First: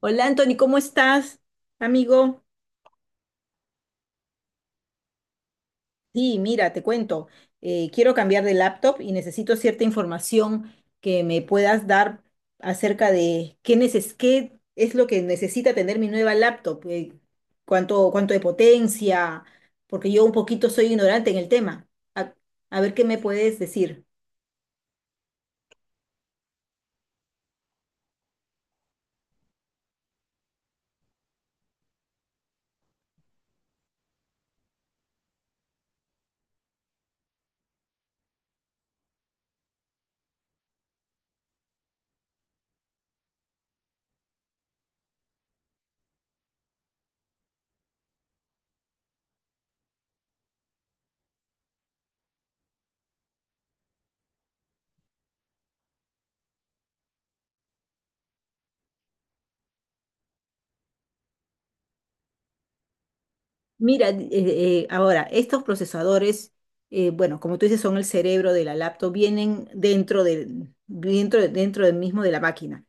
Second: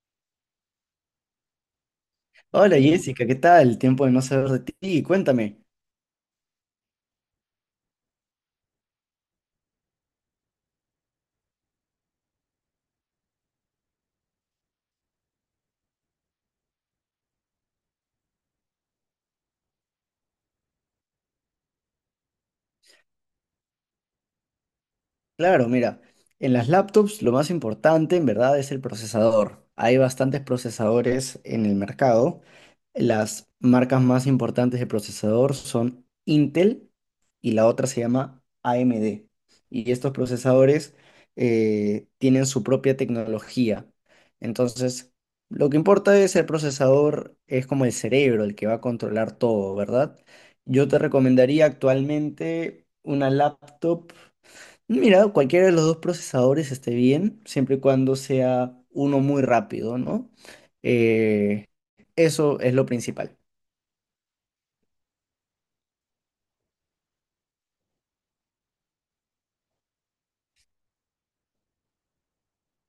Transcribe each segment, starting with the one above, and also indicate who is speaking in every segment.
Speaker 1: Hola Anthony, ¿cómo estás, amigo?
Speaker 2: Hola Jessica, ¿qué tal? Tiempo de no saber de ti. Cuéntame.
Speaker 1: Sí, mira, te cuento. Quiero cambiar de laptop y necesito cierta información que me puedas dar acerca de qué, qué es lo que necesita tener mi nueva laptop, cuánto de potencia, porque yo un poquito soy ignorante en el tema. A, a ver qué me puedes decir.
Speaker 2: Claro, mira, en las laptops lo más importante en verdad es el procesador. Hay bastantes procesadores en el mercado. Las marcas más importantes de procesador son Intel y la otra se llama AMD. Y estos procesadores tienen su propia tecnología. Entonces, lo que importa es el procesador, es como el cerebro, el que va a controlar todo, ¿verdad? Yo te recomendaría actualmente una laptop. Mira, cualquiera de los dos procesadores esté bien, siempre y cuando sea uno muy rápido, ¿no? Eh, Eso es lo principal.
Speaker 1: Mira, ahora, estos procesadores, bueno, como tú dices, son el cerebro de la laptop, vienen dentro dentro del mismo de la máquina.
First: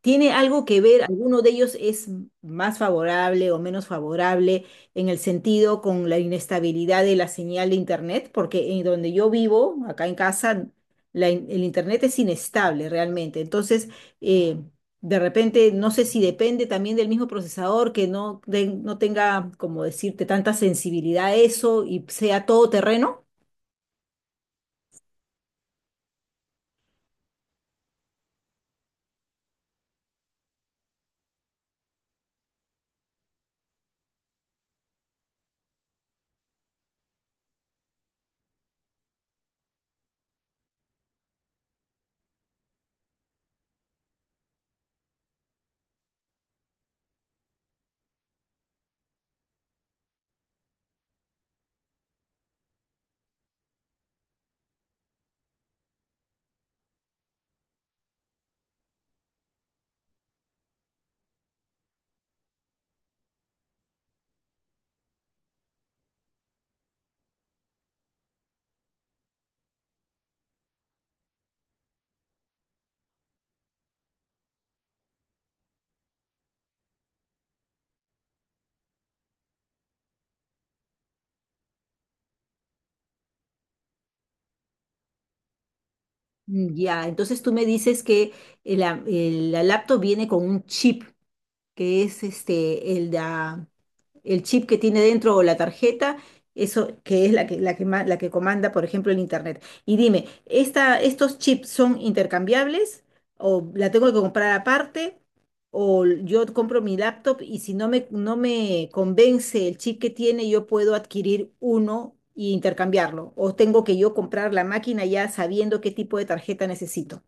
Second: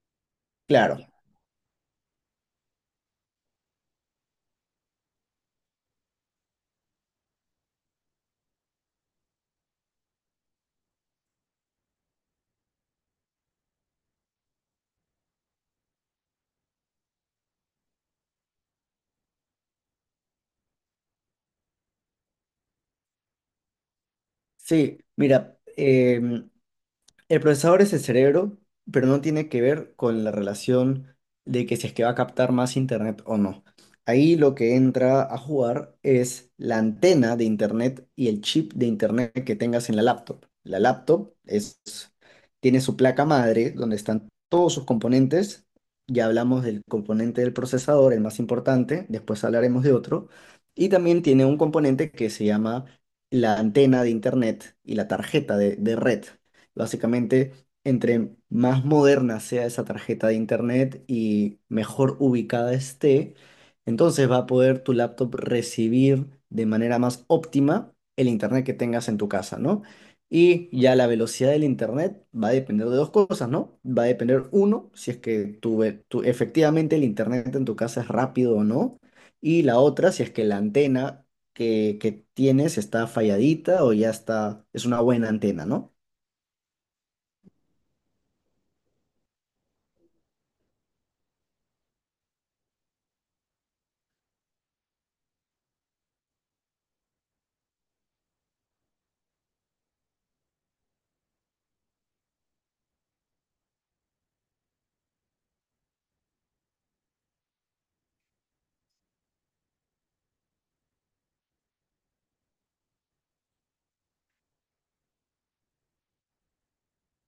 Speaker 1: ¿Tiene algo que
Speaker 2: Claro.
Speaker 1: ver, alguno de ellos es más favorable o menos favorable en el sentido con la inestabilidad de la señal de Internet? Porque en donde yo vivo, acá en casa, el Internet es inestable realmente. Entonces, eh, de repente, no sé si depende también del mismo procesador que no, no tenga, como decirte, tanta sensibilidad a eso y sea todo terreno.
Speaker 2: Sí, mira, el procesador es el cerebro, pero no tiene que ver con la relación de que si es que va a captar más internet o no. Ahí lo que entra a jugar es la antena de internet y el chip de internet que tengas en la laptop. La laptop es, tiene su placa madre donde están todos sus componentes. Ya hablamos del componente del procesador, el más importante, después hablaremos de otro. Y también tiene un componente que se llama la antena de internet y la tarjeta de red. Básicamente, entre más moderna sea esa tarjeta de internet y mejor ubicada esté, entonces va a poder tu laptop recibir de manera más óptima el internet que tengas en tu casa, ¿no? Y ya la velocidad del internet va a depender de dos cosas, ¿no? Va a depender, uno, si es que efectivamente el internet en tu casa es rápido o no. Y la otra, si es que la antena que tienes está falladita o ya está, es una buena antena, ¿no?
Speaker 1: Ya, entonces tú me dices que la laptop viene con un chip. Que es este, el chip que tiene dentro o la tarjeta, eso que es la que comanda, por ejemplo, el Internet. Y dime, ¿estos chips son intercambiables o la tengo que comprar aparte? O yo compro mi laptop y si no me convence el chip que tiene, yo puedo adquirir uno y intercambiarlo. O tengo que yo comprar la máquina ya sabiendo qué tipo de tarjeta necesito.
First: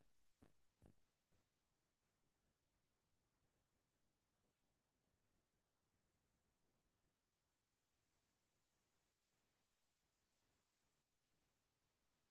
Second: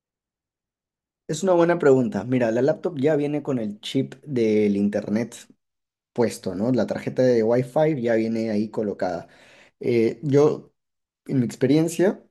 Speaker 2: Es una buena pregunta. Mira, la laptop ya viene con el chip del internet puesto, ¿no? La tarjeta de Wi-Fi ya viene ahí colocada. Yo, en mi experiencia,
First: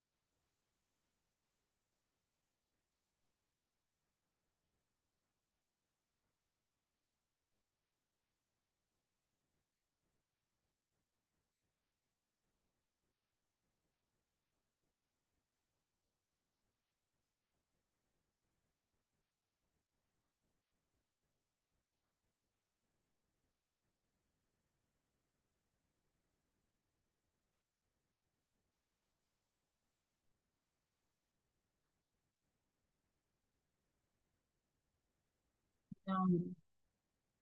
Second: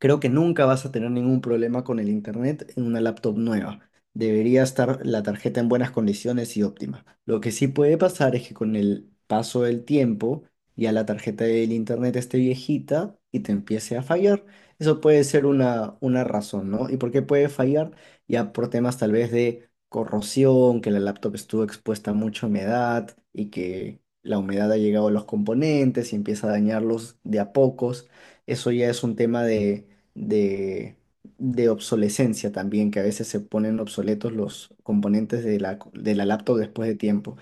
Speaker 2: creo que nunca vas a tener ningún problema con el internet en una laptop nueva. Debería estar la tarjeta en buenas condiciones y óptima. Lo que sí puede pasar es que con el paso del tiempo ya la tarjeta del internet esté viejita y te empiece a fallar. Eso puede ser una razón, ¿no? ¿Y por qué puede fallar? Ya por temas tal vez de corrosión, que la laptop estuvo expuesta a mucha humedad y que la humedad ha llegado a los componentes y empieza a dañarlos de a pocos. Eso ya es un tema de de, de obsolescencia también, que a veces se ponen obsoletos los componentes de la, co- de
Speaker 1: Ah,
Speaker 2: la laptop después de tiempo.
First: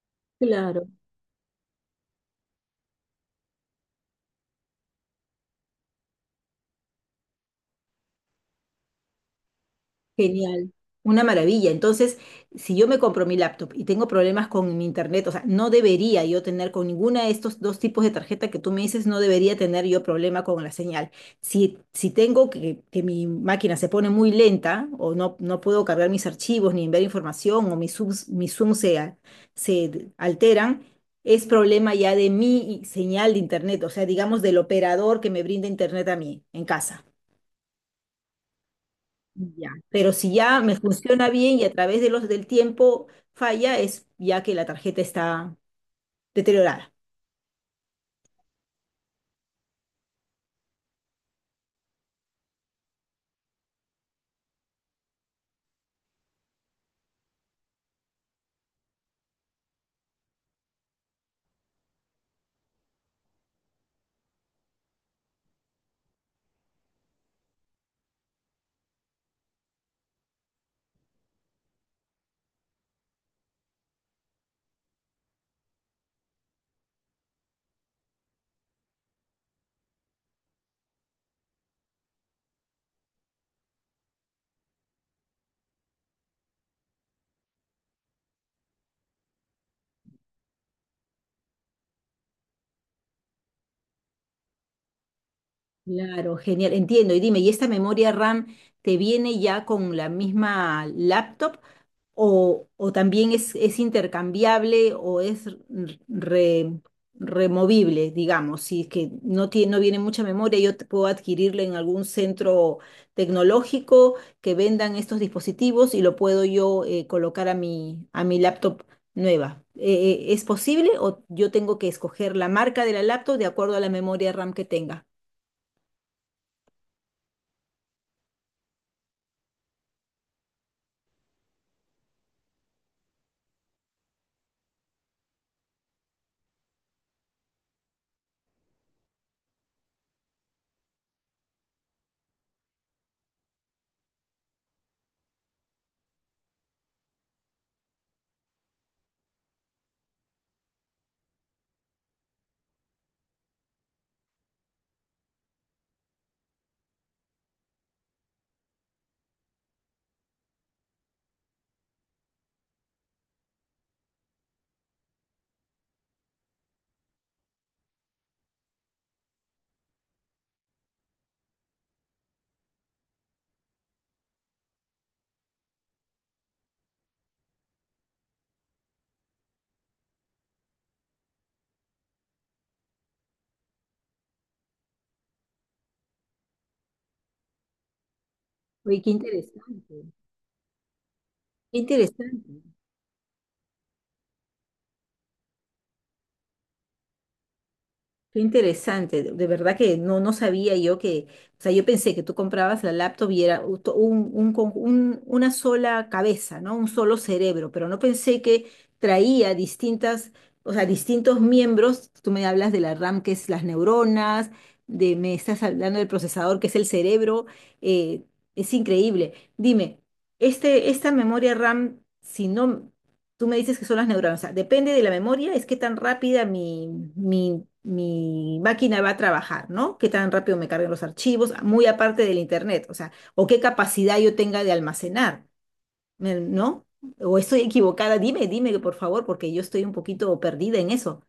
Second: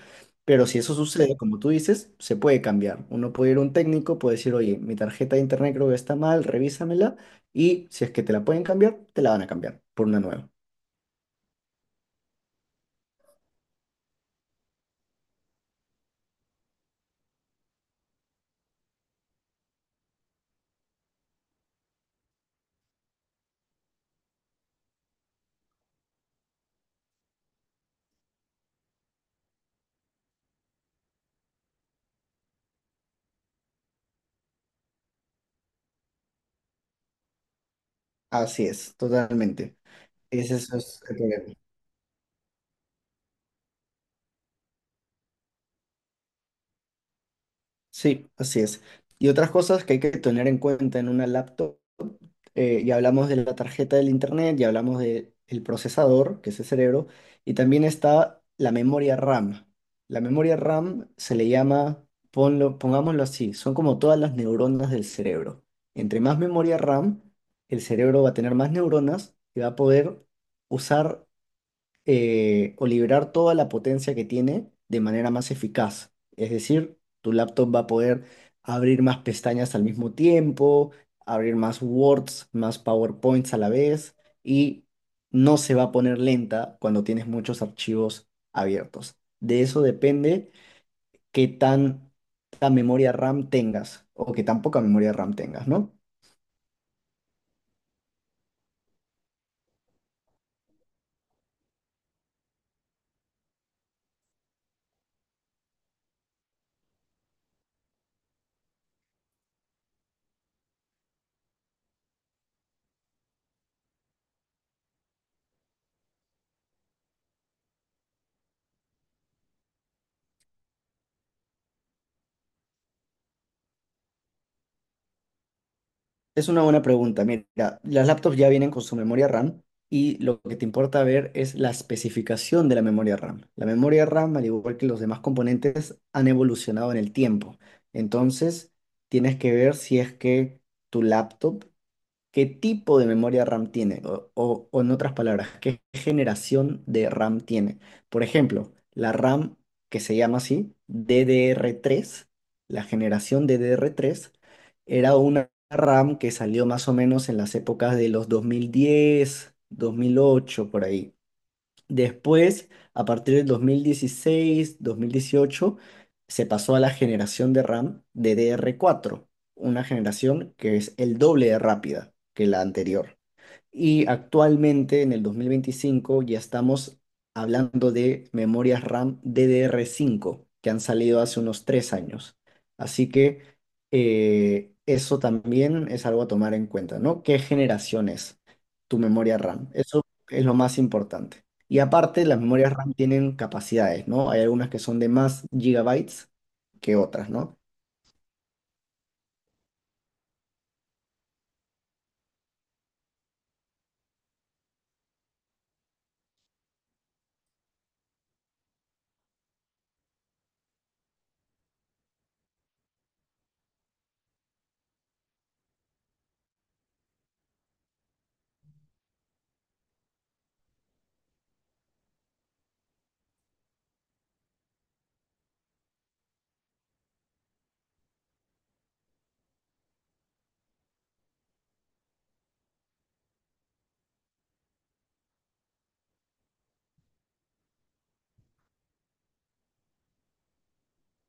Speaker 2: Pero si
Speaker 1: claro.
Speaker 2: eso sucede, como tú dices, se puede cambiar. Uno puede ir a un técnico, puede decir, oye, mi tarjeta de internet creo que está mal, revísamela. Y si es que te la pueden cambiar, te la van a cambiar por una nueva.
Speaker 1: Genial, una maravilla. Entonces, si yo me compro mi laptop y tengo problemas con mi internet, o sea, no debería yo tener con ninguna de estos dos tipos de tarjeta que tú me dices, no debería tener yo problema con la señal. Si tengo que mi máquina se pone muy lenta o no, no puedo cargar mis archivos ni enviar información o mis Zoom se alteran, es problema ya de mi señal de internet, o sea, digamos del operador que me brinda internet a mí en casa.
Speaker 2: Así es,
Speaker 1: Ya,
Speaker 2: totalmente.
Speaker 1: pero si
Speaker 2: Ese
Speaker 1: ya
Speaker 2: es
Speaker 1: me
Speaker 2: el
Speaker 1: funciona
Speaker 2: problema.
Speaker 1: bien y a través de los del tiempo falla, es ya que la tarjeta está deteriorada.
Speaker 2: Sí, así es. Y otras cosas que hay que tener en cuenta en una laptop, ya hablamos de la tarjeta del internet, ya hablamos del procesador, que es el cerebro, y también está la memoria RAM. La memoria RAM se le llama, pongámoslo así, son como todas las neuronas del cerebro. Entre más memoria RAM, el cerebro va a tener más neuronas y va a poder usar o liberar toda la potencia que tiene de manera más eficaz. Es decir, tu laptop va a poder abrir más pestañas al mismo tiempo, abrir más Words, más PowerPoints a la vez y no se va a poner lenta cuando tienes muchos archivos abiertos. De eso depende qué tan memoria RAM tengas o qué tan poca memoria RAM tengas, ¿no?
Speaker 1: Claro, genial, entiendo. Y dime, ¿y esta memoria RAM te viene ya con la misma laptop o también es intercambiable o es re- removible, digamos, si es que no tiene, no viene mucha memoria, yo puedo adquirirla en algún centro tecnológico que vendan estos dispositivos y lo puedo yo colocar a a mi laptop nueva. ¿Es posible o yo tengo que escoger la marca de la laptop de acuerdo a la memoria RAM que tenga?
Speaker 2: Es una buena pregunta. Mira, las laptops ya vienen con su memoria RAM y lo que te importa ver es la especificación de la memoria RAM. La memoria RAM, al igual que los demás componentes, han evolucionado en el tiempo. Entonces, tienes que ver si es que tu laptop, ¿qué tipo de memoria RAM tiene? O, o en otras palabras, ¿qué generación de RAM tiene? Por ejemplo, la RAM que se llama así, DDR3, la generación DDR3, era una RAM que salió más o menos en las épocas de los 2010, 2008, por ahí. Después, a partir del 2016, 2018, se pasó a la generación de RAM de DDR4, una generación que es el doble de rápida que la anterior. Y actualmente en el 2025 ya estamos hablando de memorias RAM DDR5 que han salido hace unos 3 años. Así que eso también es algo a tomar en cuenta, ¿no? ¿Qué generación es tu
Speaker 1: Oye, qué
Speaker 2: memoria RAM?
Speaker 1: interesante,
Speaker 2: Eso es lo más importante.
Speaker 1: qué
Speaker 2: Y aparte, las
Speaker 1: interesante.
Speaker 2: memorias RAM tienen capacidades, ¿no? Hay algunas que son de más gigabytes que otras, ¿no?
Speaker 1: Qué interesante, de verdad que no, no sabía yo que, o sea, yo pensé que tú comprabas la laptop y era una sola cabeza, ¿no? Un solo cerebro, pero no pensé que traía distintas, o sea, distintos miembros. Tú me hablas de la RAM, que es las neuronas, me estás hablando del procesador, que es el cerebro. eh, es increíble. Dime, esta memoria RAM, si no. Tú me dices que son las neuronas. O sea, depende de la memoria, es qué tan rápida mi máquina va a trabajar, ¿no? Qué tan rápido me carguen los archivos, muy aparte del internet, o sea, o qué capacidad yo tenga de almacenar, ¿no? O estoy equivocada, dime, dime, por favor, porque yo estoy un poquito perdida en eso.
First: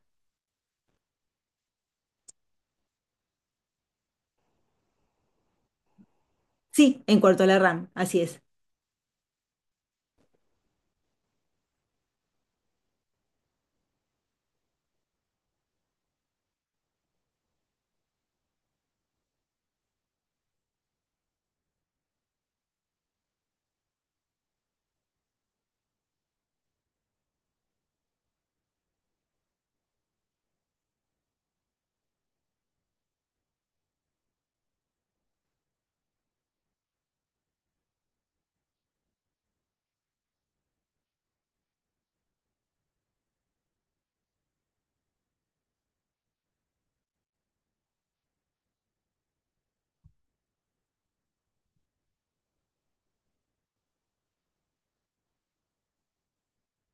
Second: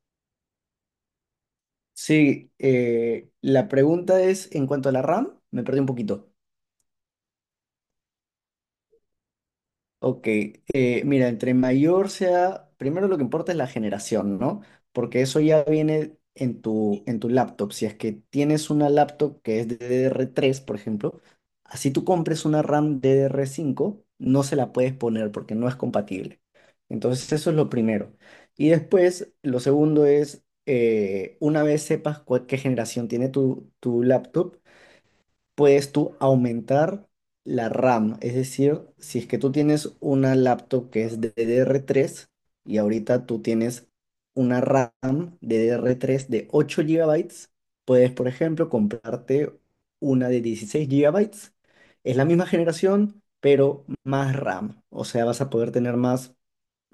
Speaker 2: Sí, la pregunta es en cuanto a la RAM, me perdí un poquito.
Speaker 1: Sí, en cuanto a la RAM, así es.
Speaker 2: Ok, mira, entre mayor sea, primero lo que importa es la generación, ¿no? Porque eso ya viene en tu laptop. Si es que tienes una laptop que es DDR3, por ejemplo, así tú compres una RAM DDR5, no se la puedes poner porque no es compatible. Entonces, eso es lo primero. Y después, lo segundo es, una vez sepas qué generación tiene tu, tu laptop, puedes tú aumentar la RAM. Es decir, si es que tú tienes una laptop que es DDR3 y ahorita tú tienes una RAM DDR3 de 8 GB, puedes, por ejemplo, comprarte una de 16 GB. Es la misma generación, pero más RAM. O sea, vas a poder tener más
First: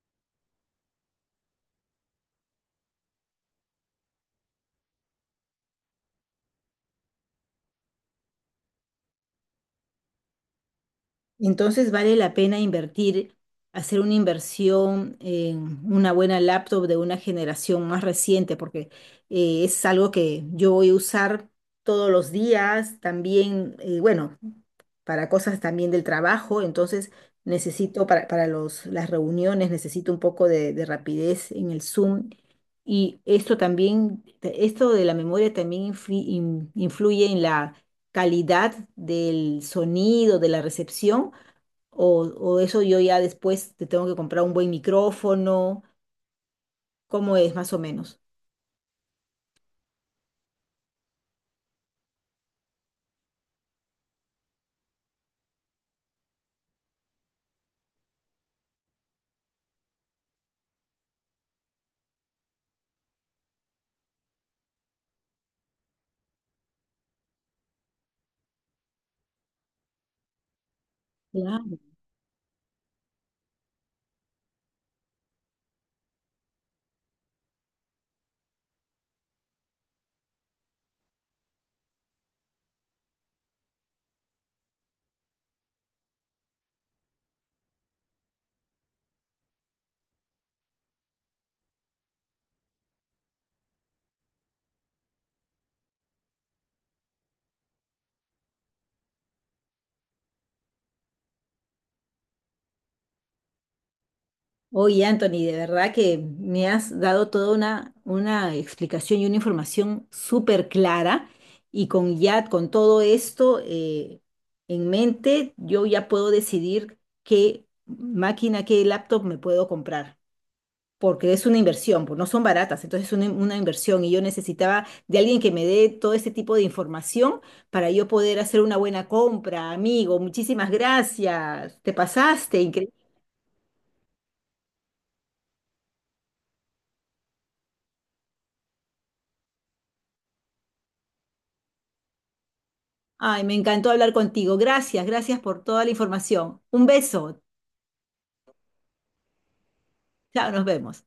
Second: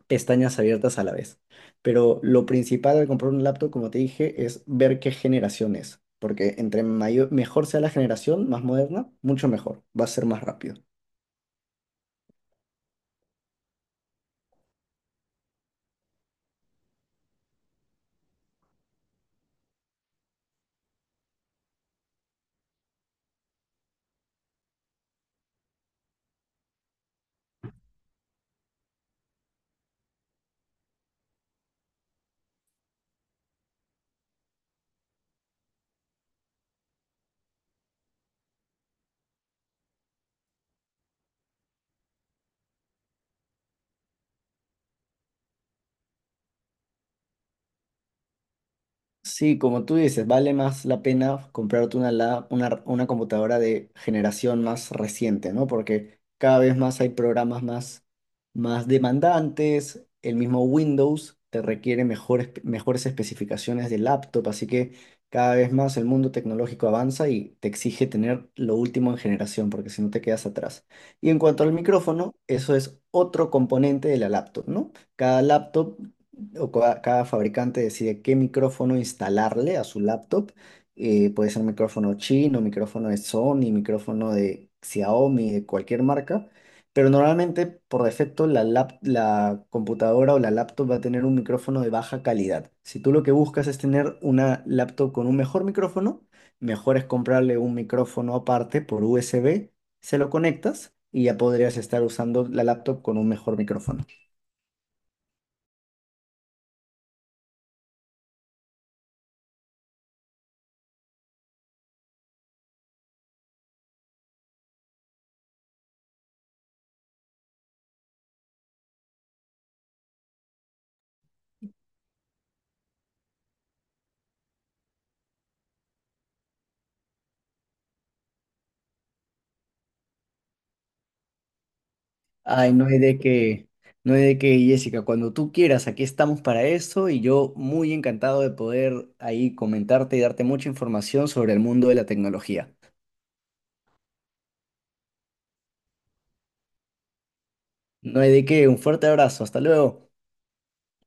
Speaker 2: pestañas abiertas a la vez. Pero lo principal al comprar un laptop, como te dije, es ver qué generación es. Porque entre mayor, mejor sea la generación, más moderna, mucho mejor. Va a ser más rápido.
Speaker 1: Entonces vale la pena invertir, hacer una inversión en una buena laptop de una generación más reciente, porque es algo que yo voy a usar todos los días, también, bueno, para cosas también del trabajo, entonces necesito para los, las reuniones, necesito un poco de rapidez en el Zoom. Y esto también, esto de la memoria también influye en la calidad del sonido, de la recepción o eso yo ya después te tengo que comprar un buen micrófono. ¿Cómo es más o menos?
Speaker 2: Sí, como tú dices, vale más la pena comprarte una computadora de generación más reciente, ¿no? Porque cada vez más hay programas más demandantes, el mismo Windows te requiere mejores especificaciones de laptop, así que cada vez más el mundo tecnológico avanza y te exige tener lo último en generación, porque si no te quedas atrás. Y en cuanto al
Speaker 1: Claro.
Speaker 2: micrófono, eso es otro componente de la laptop, ¿no? Cada laptop o cada fabricante decide qué micrófono instalarle a su laptop. Puede ser micrófono chino, micrófono de Sony, micrófono de Xiaomi, de cualquier marca. Pero normalmente, por defecto, la computadora o la laptop va a tener un micrófono de baja calidad. Si tú lo que buscas es tener una laptop con un mejor micrófono, mejor es comprarle un micrófono aparte por USB, se lo conectas y ya podrías estar usando la laptop con un mejor micrófono.
Speaker 1: Oye, Anthony, de verdad que me has dado toda una explicación y una información súper clara y con ya con todo esto en mente, yo ya puedo decidir qué máquina, qué laptop me puedo comprar. Porque es una inversión, pues no son baratas, entonces es una inversión y yo necesitaba de alguien que me dé todo ese tipo de información para yo poder hacer una buena compra, amigo, muchísimas gracias, te pasaste,
Speaker 2: Ay, no
Speaker 1: increíble.
Speaker 2: hay de qué, no hay de qué, Jessica. Cuando tú quieras, aquí estamos para eso y yo muy encantado de poder ahí comentarte y darte mucha información sobre el mundo de la tecnología.
Speaker 1: Ay, me encantó hablar contigo, gracias, gracias por toda la información. Un beso,
Speaker 2: No hay de qué, un fuerte abrazo, hasta luego.
Speaker 1: chao, nos vemos.